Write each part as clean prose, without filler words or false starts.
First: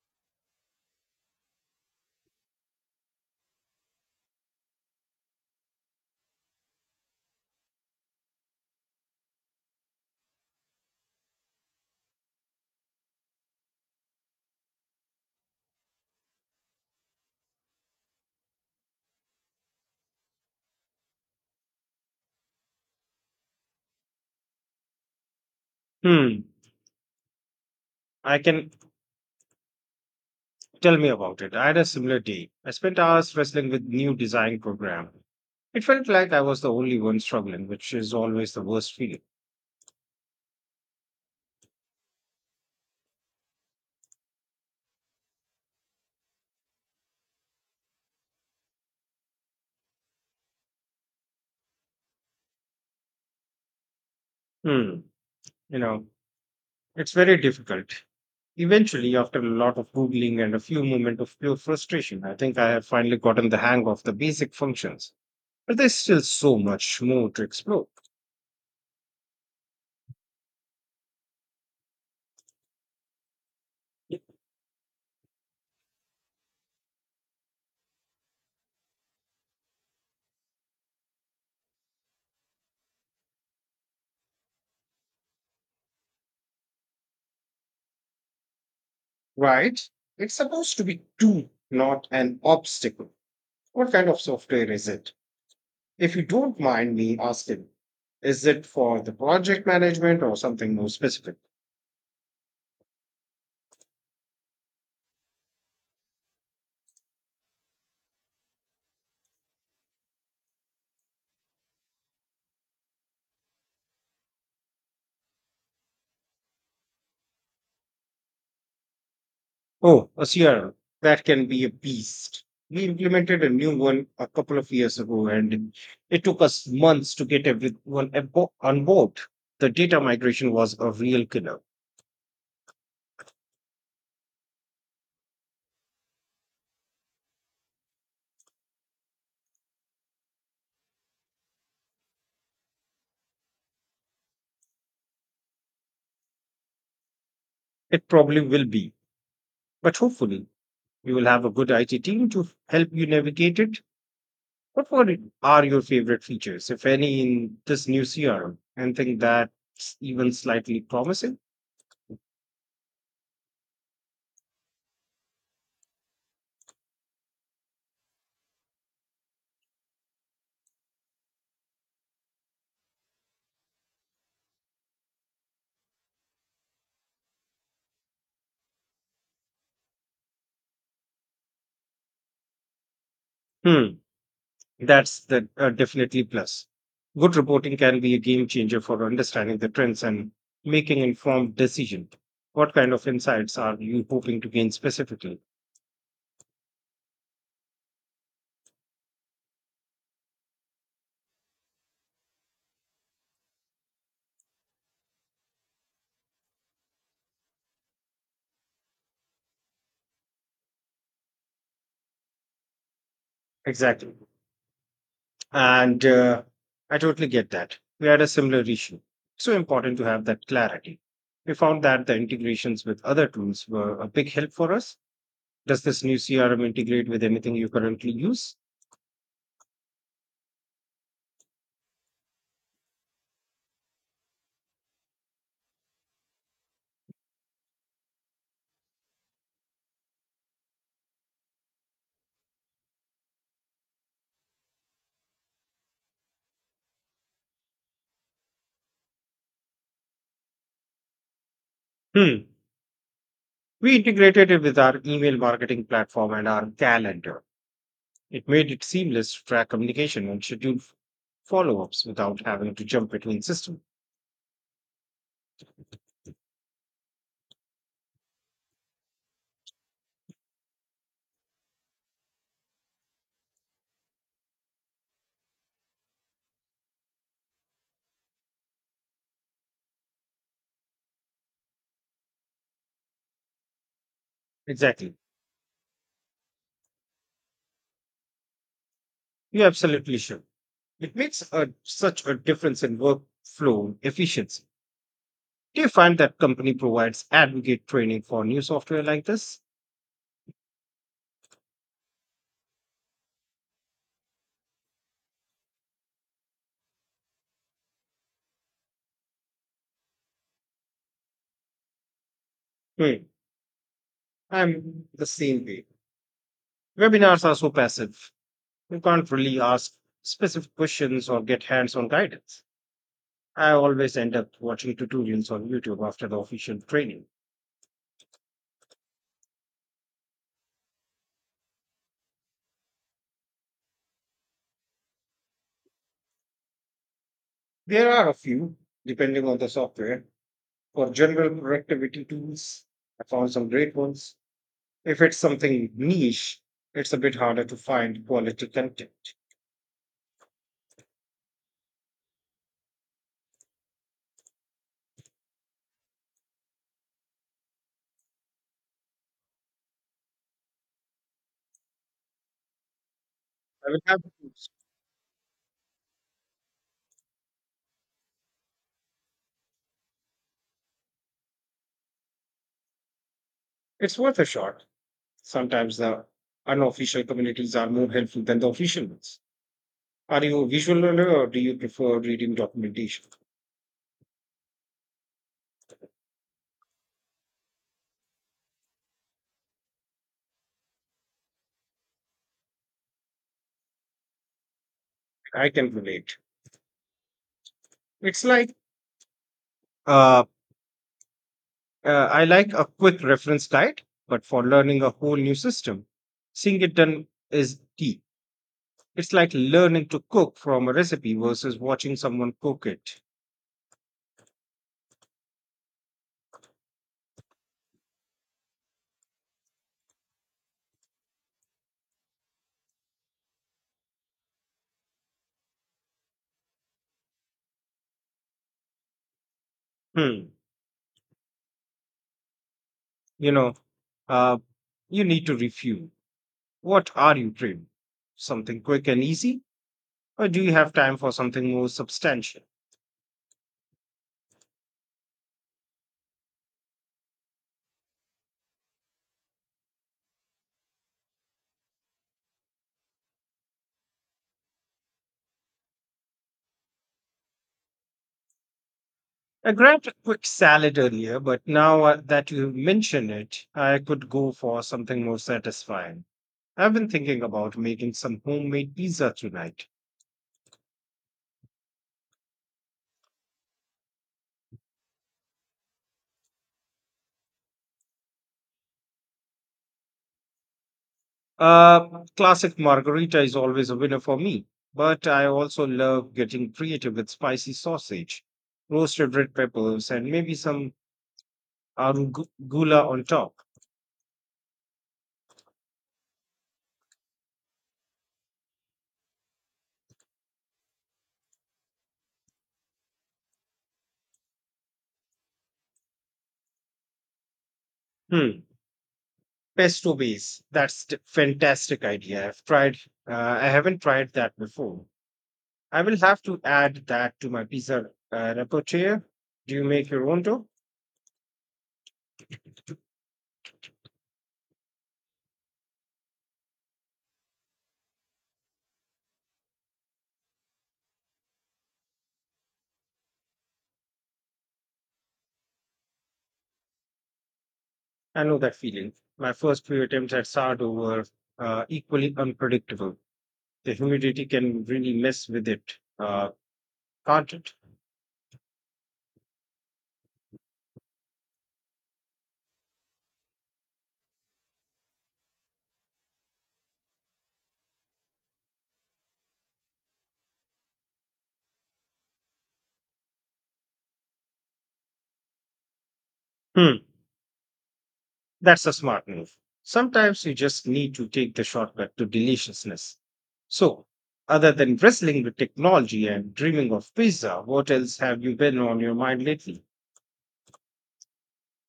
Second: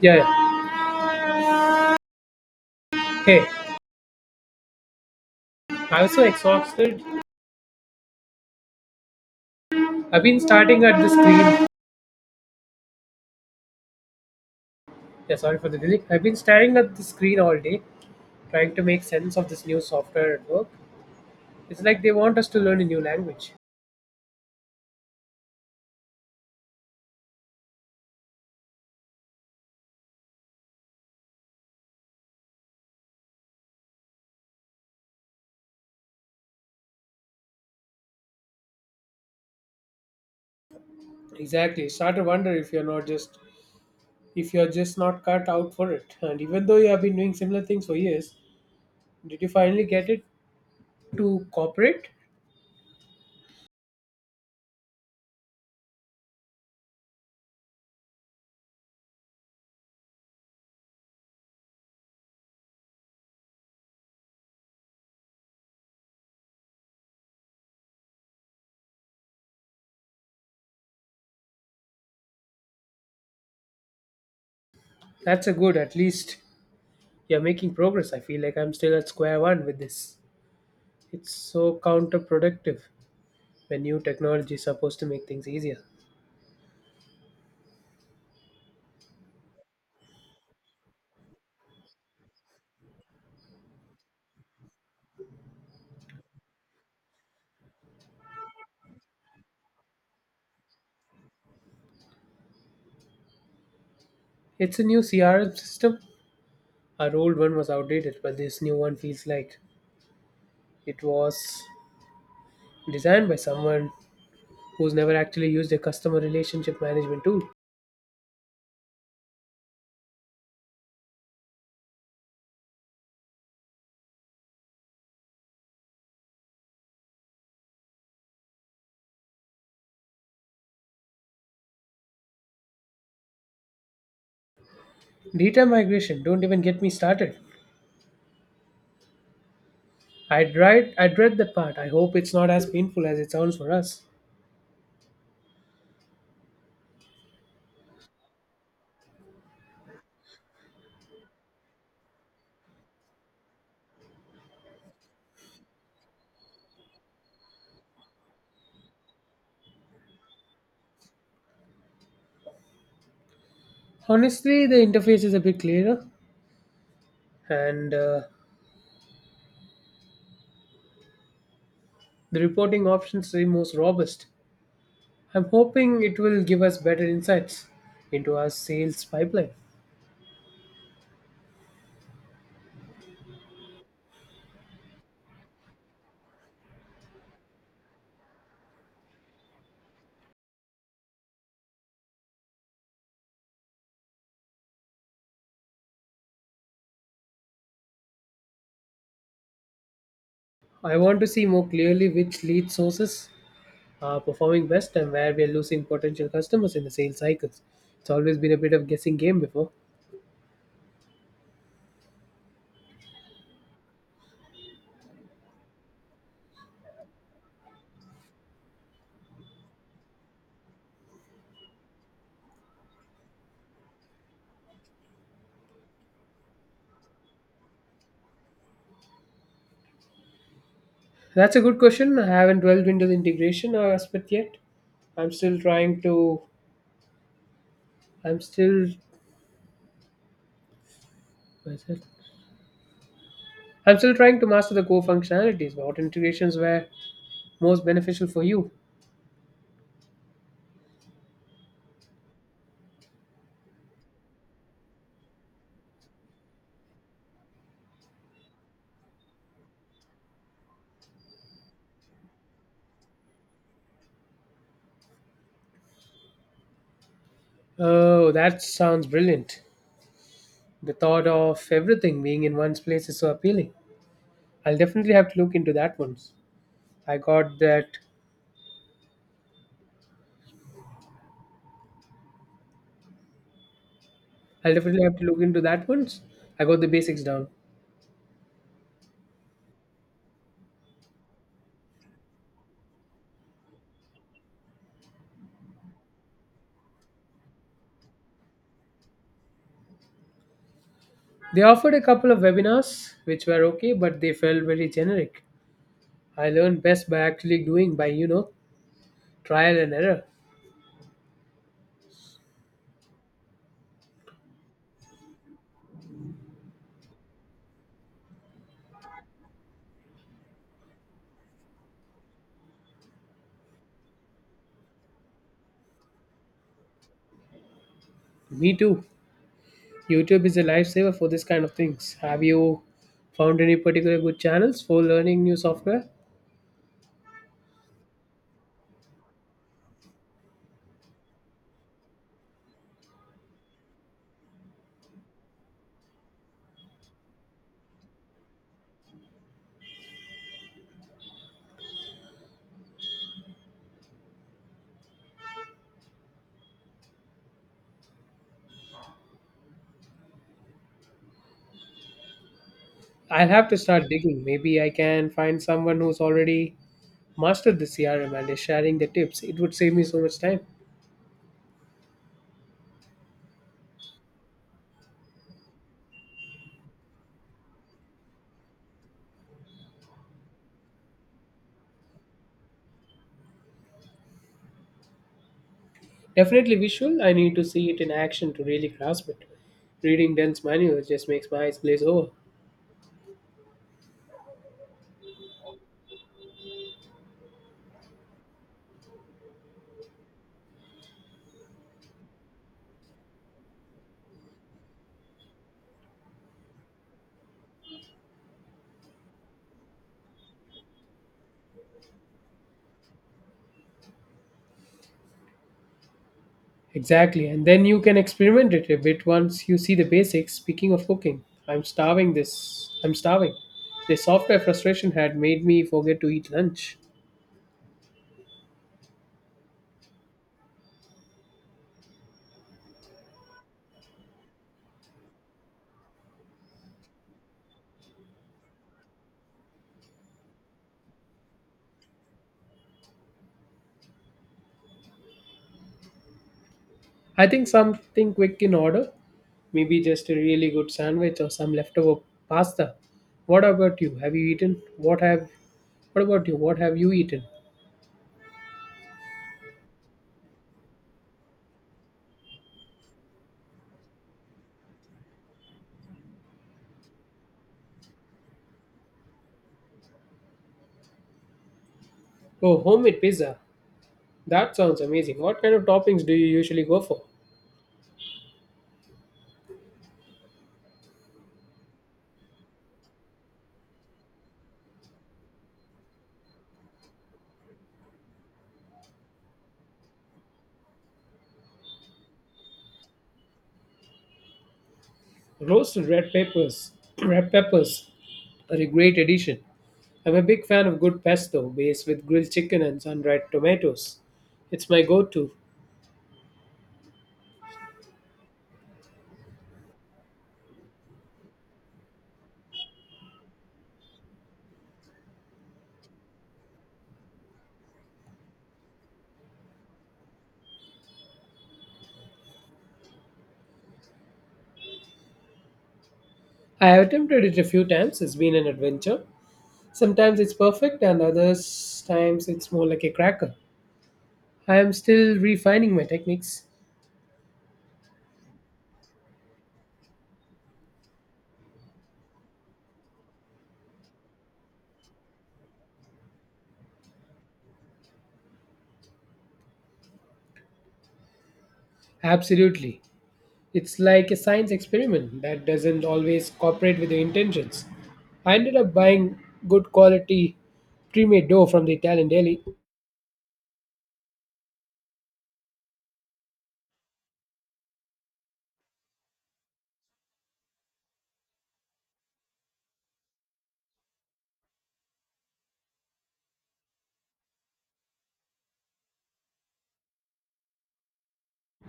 Yeah, yeah. Hey, I'm so exhausted. I've been starting at the screen. Yeah, sorry for the delay. I've been staring at the screen all day, trying to make sense of this new software at work. It's like they want us to learn a new language. Hmm, I can tell me about it. I had a similar day. I spent hours wrestling with new design program. It felt like I was the only one struggling, which is always the worst feeling. Exactly. Start to wonder if you're not just if you're just not cut out for it. And even though you have been doing similar things for years, did you finally get it to cooperate? Hmm, you know, it's very difficult. Eventually, after a lot of googling and a few moments of pure frustration, I think I have finally gotten the hang of the basic functions. But there's still so much more to explore. That's a good. At least you're making progress. I feel like I'm still at square one with this. It's so counterproductive when new technology is supposed to make things easier. Right? It's supposed to be tool, not an obstacle. What kind of software is it? If you don't mind me asking, is it for the project management or something more specific? It's a new CRM system. Our old one was outdated, but this new one feels like it was designed by someone who's never actually used a customer relationship management tool. Oh, a CRM. That can be a beast. We implemented a new one a couple of years ago and it took us months to get everyone on board. The data migration was a real killer. Data migration, don't even get me started. I dread that part. I hope it's not as painful as it sounds for us. It probably will be, but hopefully you will have a good IT team to help you navigate it. What were- are your favorite features, if any, in this new CRM? Anything that's even slightly promising? Honestly, the interface is a bit clearer and the reporting options are most robust. I'm hoping it will give us better insights into our sales pipeline. Hmm, that's the definitely plus. Good reporting can be a game changer for understanding the trends and making informed decisions. What kind of insights are you hoping to gain specifically? I want to see more clearly which lead sources are performing best and where we are losing potential customers in the sales cycles. It's always been a bit of guessing game before. Exactly, and I totally get that. We had a similar issue. So important to have that clarity. We found that the integrations with other tools were a big help for us. Does this new CRM integrate with anything you currently use? That's a good question. I haven't delved into the integration aspect yet. I'm still trying to. I'm still. What is it? I'm still trying to master the core functionalities. What integrations were most beneficial for you? Hmm. We integrated it with our email marketing platform and our calendar. It made it seamless to track communication and schedule follow-ups without having to jump between systems. Oh, that sounds brilliant. The thought of everything being in one place is so appealing. I'll definitely have to look into that once. I got that I'll definitely Exactly. have to look into that once I got the basics down. You're absolutely sure. It makes a, such a difference in workflow efficiency. Do you find that company provides advocate training for new software like this? They offered a couple of webinars which were okay, but they felt very generic. I learned best by actually doing by, you know, trial and error. Hmm. I'm the same way. Webinars are so passive. You can't really ask specific questions or get hands-on guidance. I always end up watching tutorials on YouTube after the official training. Me too. YouTube is a lifesaver for this kind of things. Have you found any particular good channels for learning new software? There are a few, depending on the software. For general productivity tools, I found some great ones. If it's something niche, it's a bit harder to find quality content. I'll have to I will start have digging. Maybe I can find someone who's already mastered the CRM and is sharing the tips. It would save me so much time. It's worth a shot. Sometimes the unofficial communities are more helpful than the official ones. Are you a visual learner or do you prefer reading documentation? Definitely visual, I need to see it in action to really grasp it. Reading dense manuals just makes my eyes glaze over. I can relate. It's like uh, I like a quick reference guide, but for learning a whole new system, seeing it done is key. It's like learning to cook from a recipe versus watching someone cook it. Exactly, and then you can experiment it a bit once you see the basics. Speaking of cooking, I'm starving this. I'm starving. The software frustration had made me forget to eat lunch. Hmm. You know, uh, you need to refuel. What are you craving? Something quick and easy? Or do you have time for something more substantial? I think something quick in order, maybe just a really good sandwich or some leftover pasta. What about you? Have you eaten? What have? What about you? What have you eaten? I grabbed a quick salad earlier, but now that you mention it, I could go for something more satisfying. I've been thinking about making some homemade pizza tonight. Oh, homemade pizza. That sounds amazing. What kind of toppings do you usually go for? Uh, Classic margarita is always a winner for me, but I also love getting creative with spicy sausage, roasted red peppers, and maybe some arugula on top. Roasted red peppers, red peppers are a great addition. I'm a big fan of good pesto based with grilled chicken and sun-dried tomatoes. It's my go-to. Hmm, Pesto base. That's a fantastic idea. Uh, I haven't tried that before. I will have to add that to my pizza repertoire. Do you make your own dough? I have attempted it a few times. It's been an adventure. Sometimes it's perfect and others times it's more like a cracker. I am still refining my techniques. I know that feeling. My first few attempts at sourdough were equally unpredictable. The humidity can really mess with it, can't it? Absolutely. It's like a science experiment that doesn't always cooperate with your intentions. I ended up buying good quality pre-made dough from the Italian deli. Hmm, that's a smart move. Sometimes you just need to take the shortcut to deliciousness. So, other than wrestling with technology and dreaming of pizza, what else have you been on your mind lately?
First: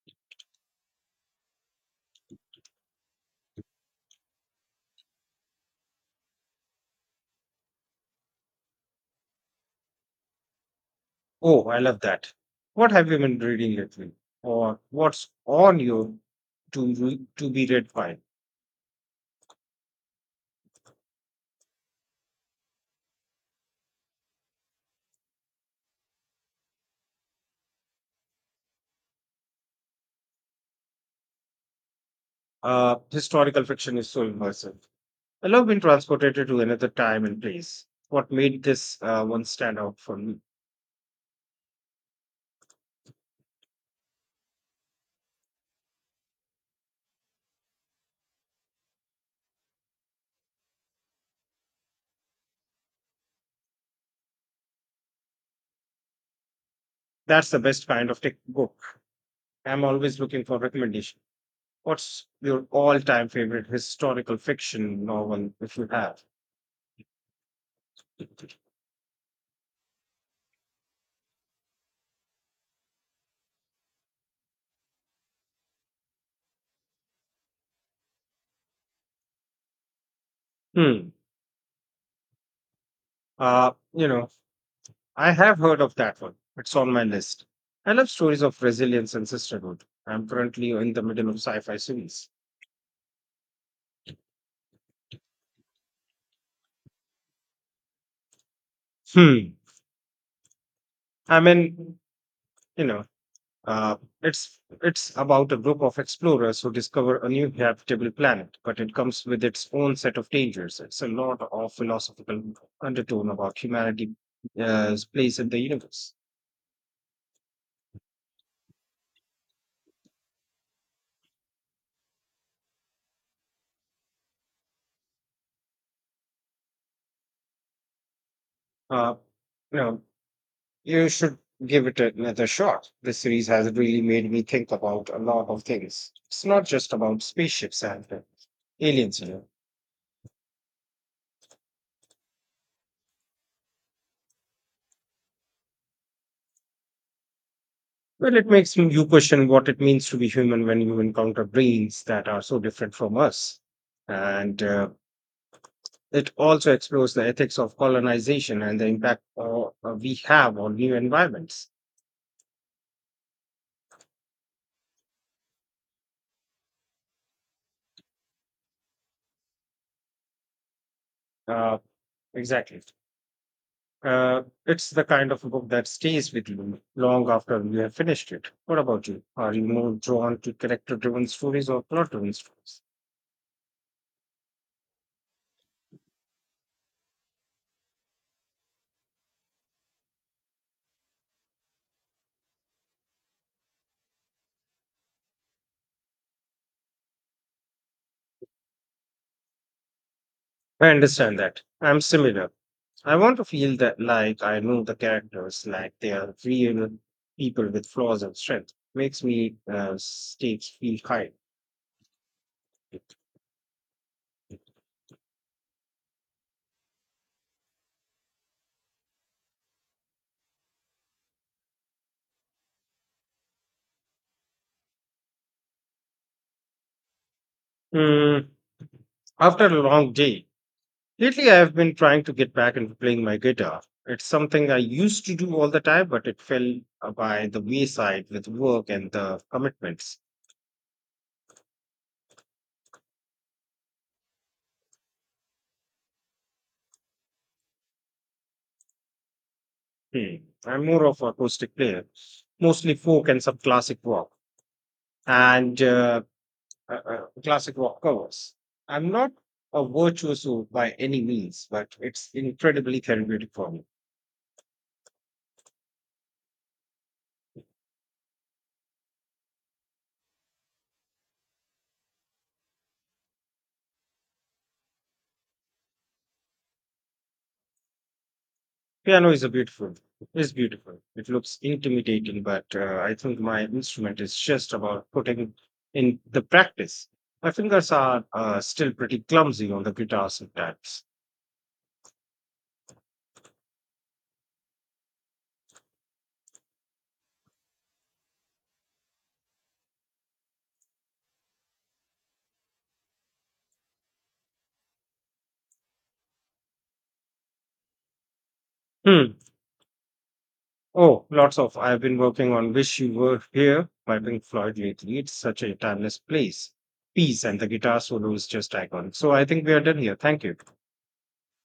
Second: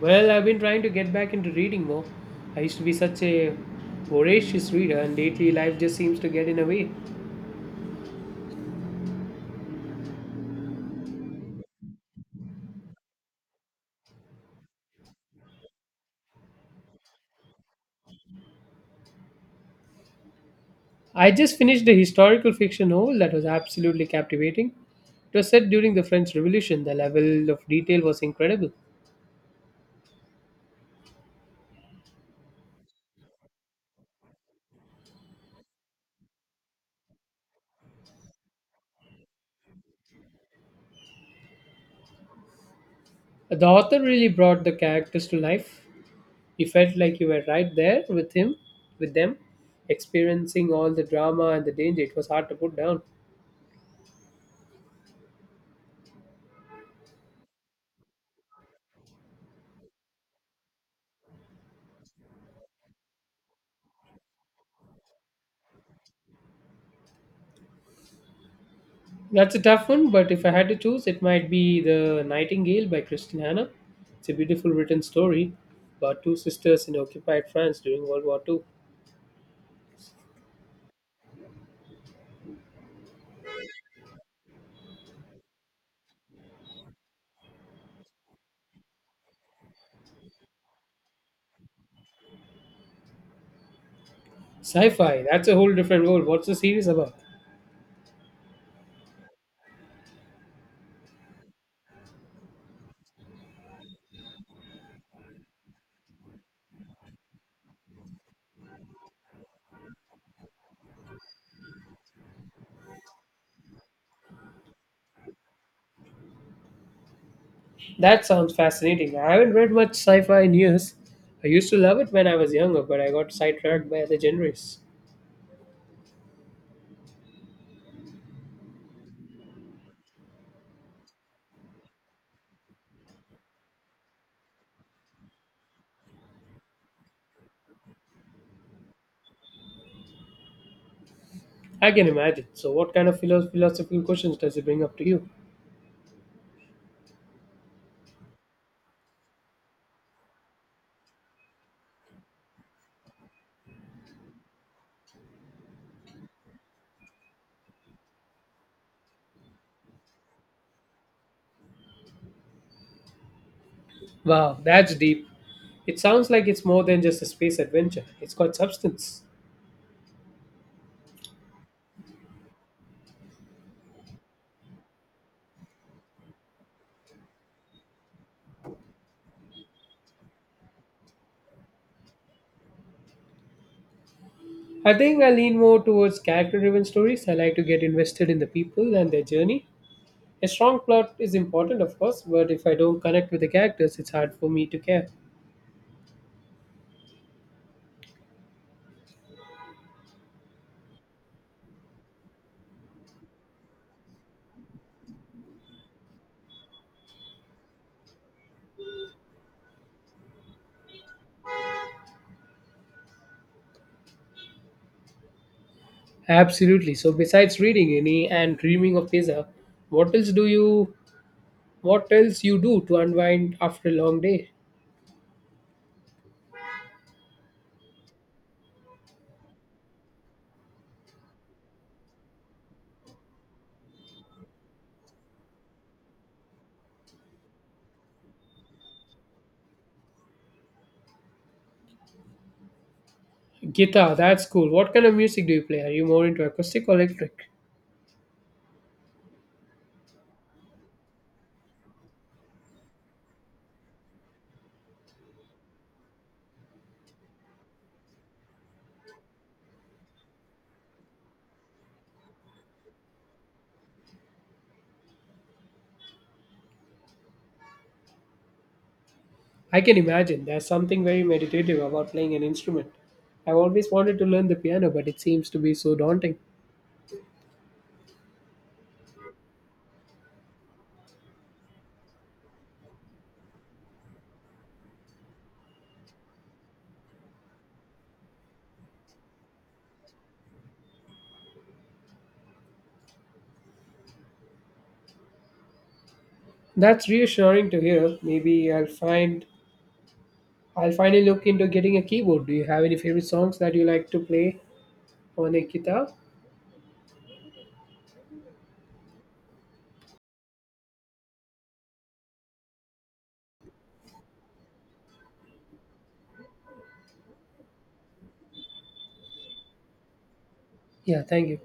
Well, I've been trying to get back into reading more. I used to be such a voracious reader, and lately life just seems to get in the way. Oh, I love that. What have you been reading lately? Or what's on your to be read pile? I just finished a historical fiction novel that was absolutely captivating. It was set during the French Revolution. The level of detail was incredible. Historical fiction is so immersive. I love being transported to another time and place. What made this one stand out for me? The author really brought the characters to life. You felt like you were right there with him, with them, experiencing all the drama and the danger. It was hard to put down. That's the best kind of tech book. I'm always looking for recommendation. What's your all-time favorite historical fiction novel if you have? That's a tough one, but if I had to choose, it might be The Nightingale by Christian Hanna. It's a beautiful written story about two sisters in occupied France during World War Two. Hmm. Uh, you know, I have heard of that one. It's on my list. I love stories of resilience and sisterhood. I'm currently in the middle of sci-fi series. Sci fi, that's a whole different world. What's the series about? Hmm. I mean, you know, uh, it's about a group of explorers who discover a new habitable planet, but it comes with its own set of dangers. It's a lot of philosophical undertone about humanity's place in the universe. That sounds fascinating. I haven't read much sci fi in years. I used to love it when I was younger, but I got sidetracked by other genres. Uh, you know, You should give it another shot. This series has really made me think about a lot of things. It's not just about spaceships and aliens. I can imagine. So, what kind of philosophical questions does it bring up to you? Well, it makes you question what it means to be human when you encounter brains that are so different from us. And It also explores the ethics of colonization and the impact we have on new environments. Wow, that's deep. It sounds like it's more than just a space adventure, it's got substance. Uh, exactly. It's the kind of book that stays with you long after you have finished it. What about you? Are you more drawn to character driven stories or plot driven stories? I think I lean more towards character driven stories. I like to get invested in the people and their journey. A strong plot is important, of course, but if I don't connect with the characters, it's hard for me to care. I understand that. I'm similar. I want to feel that like I know the characters, like they are real people with flaws and stakes. Makes me stakes feel high. Absolutely. So, besides reading any and dreaming of pizza, what else do you? What else you do to unwind after a long day? Mm, after a long day, Lately, I have been trying to get back into playing my guitar. It's something I used to do all the time, but it fell by the wayside with work and the commitments. Guitar, that's cool. What kind of music do you play? Are you more into acoustic or electric? Hmm. I'm more of an acoustic player, mostly folk and some classic rock and classic rock covers. I'm not a virtuoso by any means, but it's incredibly therapeutic for me. I can imagine there's something very meditative about playing an instrument. I've always wanted to learn the piano, but it seems to be so daunting. Piano is a beautiful. It's beautiful. It looks intimidating, but I think my instrument is just about putting in the practice. My fingers are still pretty clumsy on the guitar sometimes. That's reassuring to hear. Maybe I'll find I'll finally look into getting a keyboard. Do you have any favorite songs that you like to play on a guitar? Hmm. Oh, lots of. I've been working on "Wish You Were Here" by Pink Floyd lately. It's such a piece, and the guitar solo is just iconic. So I think we are done here. Thank you. Yeah, thank you.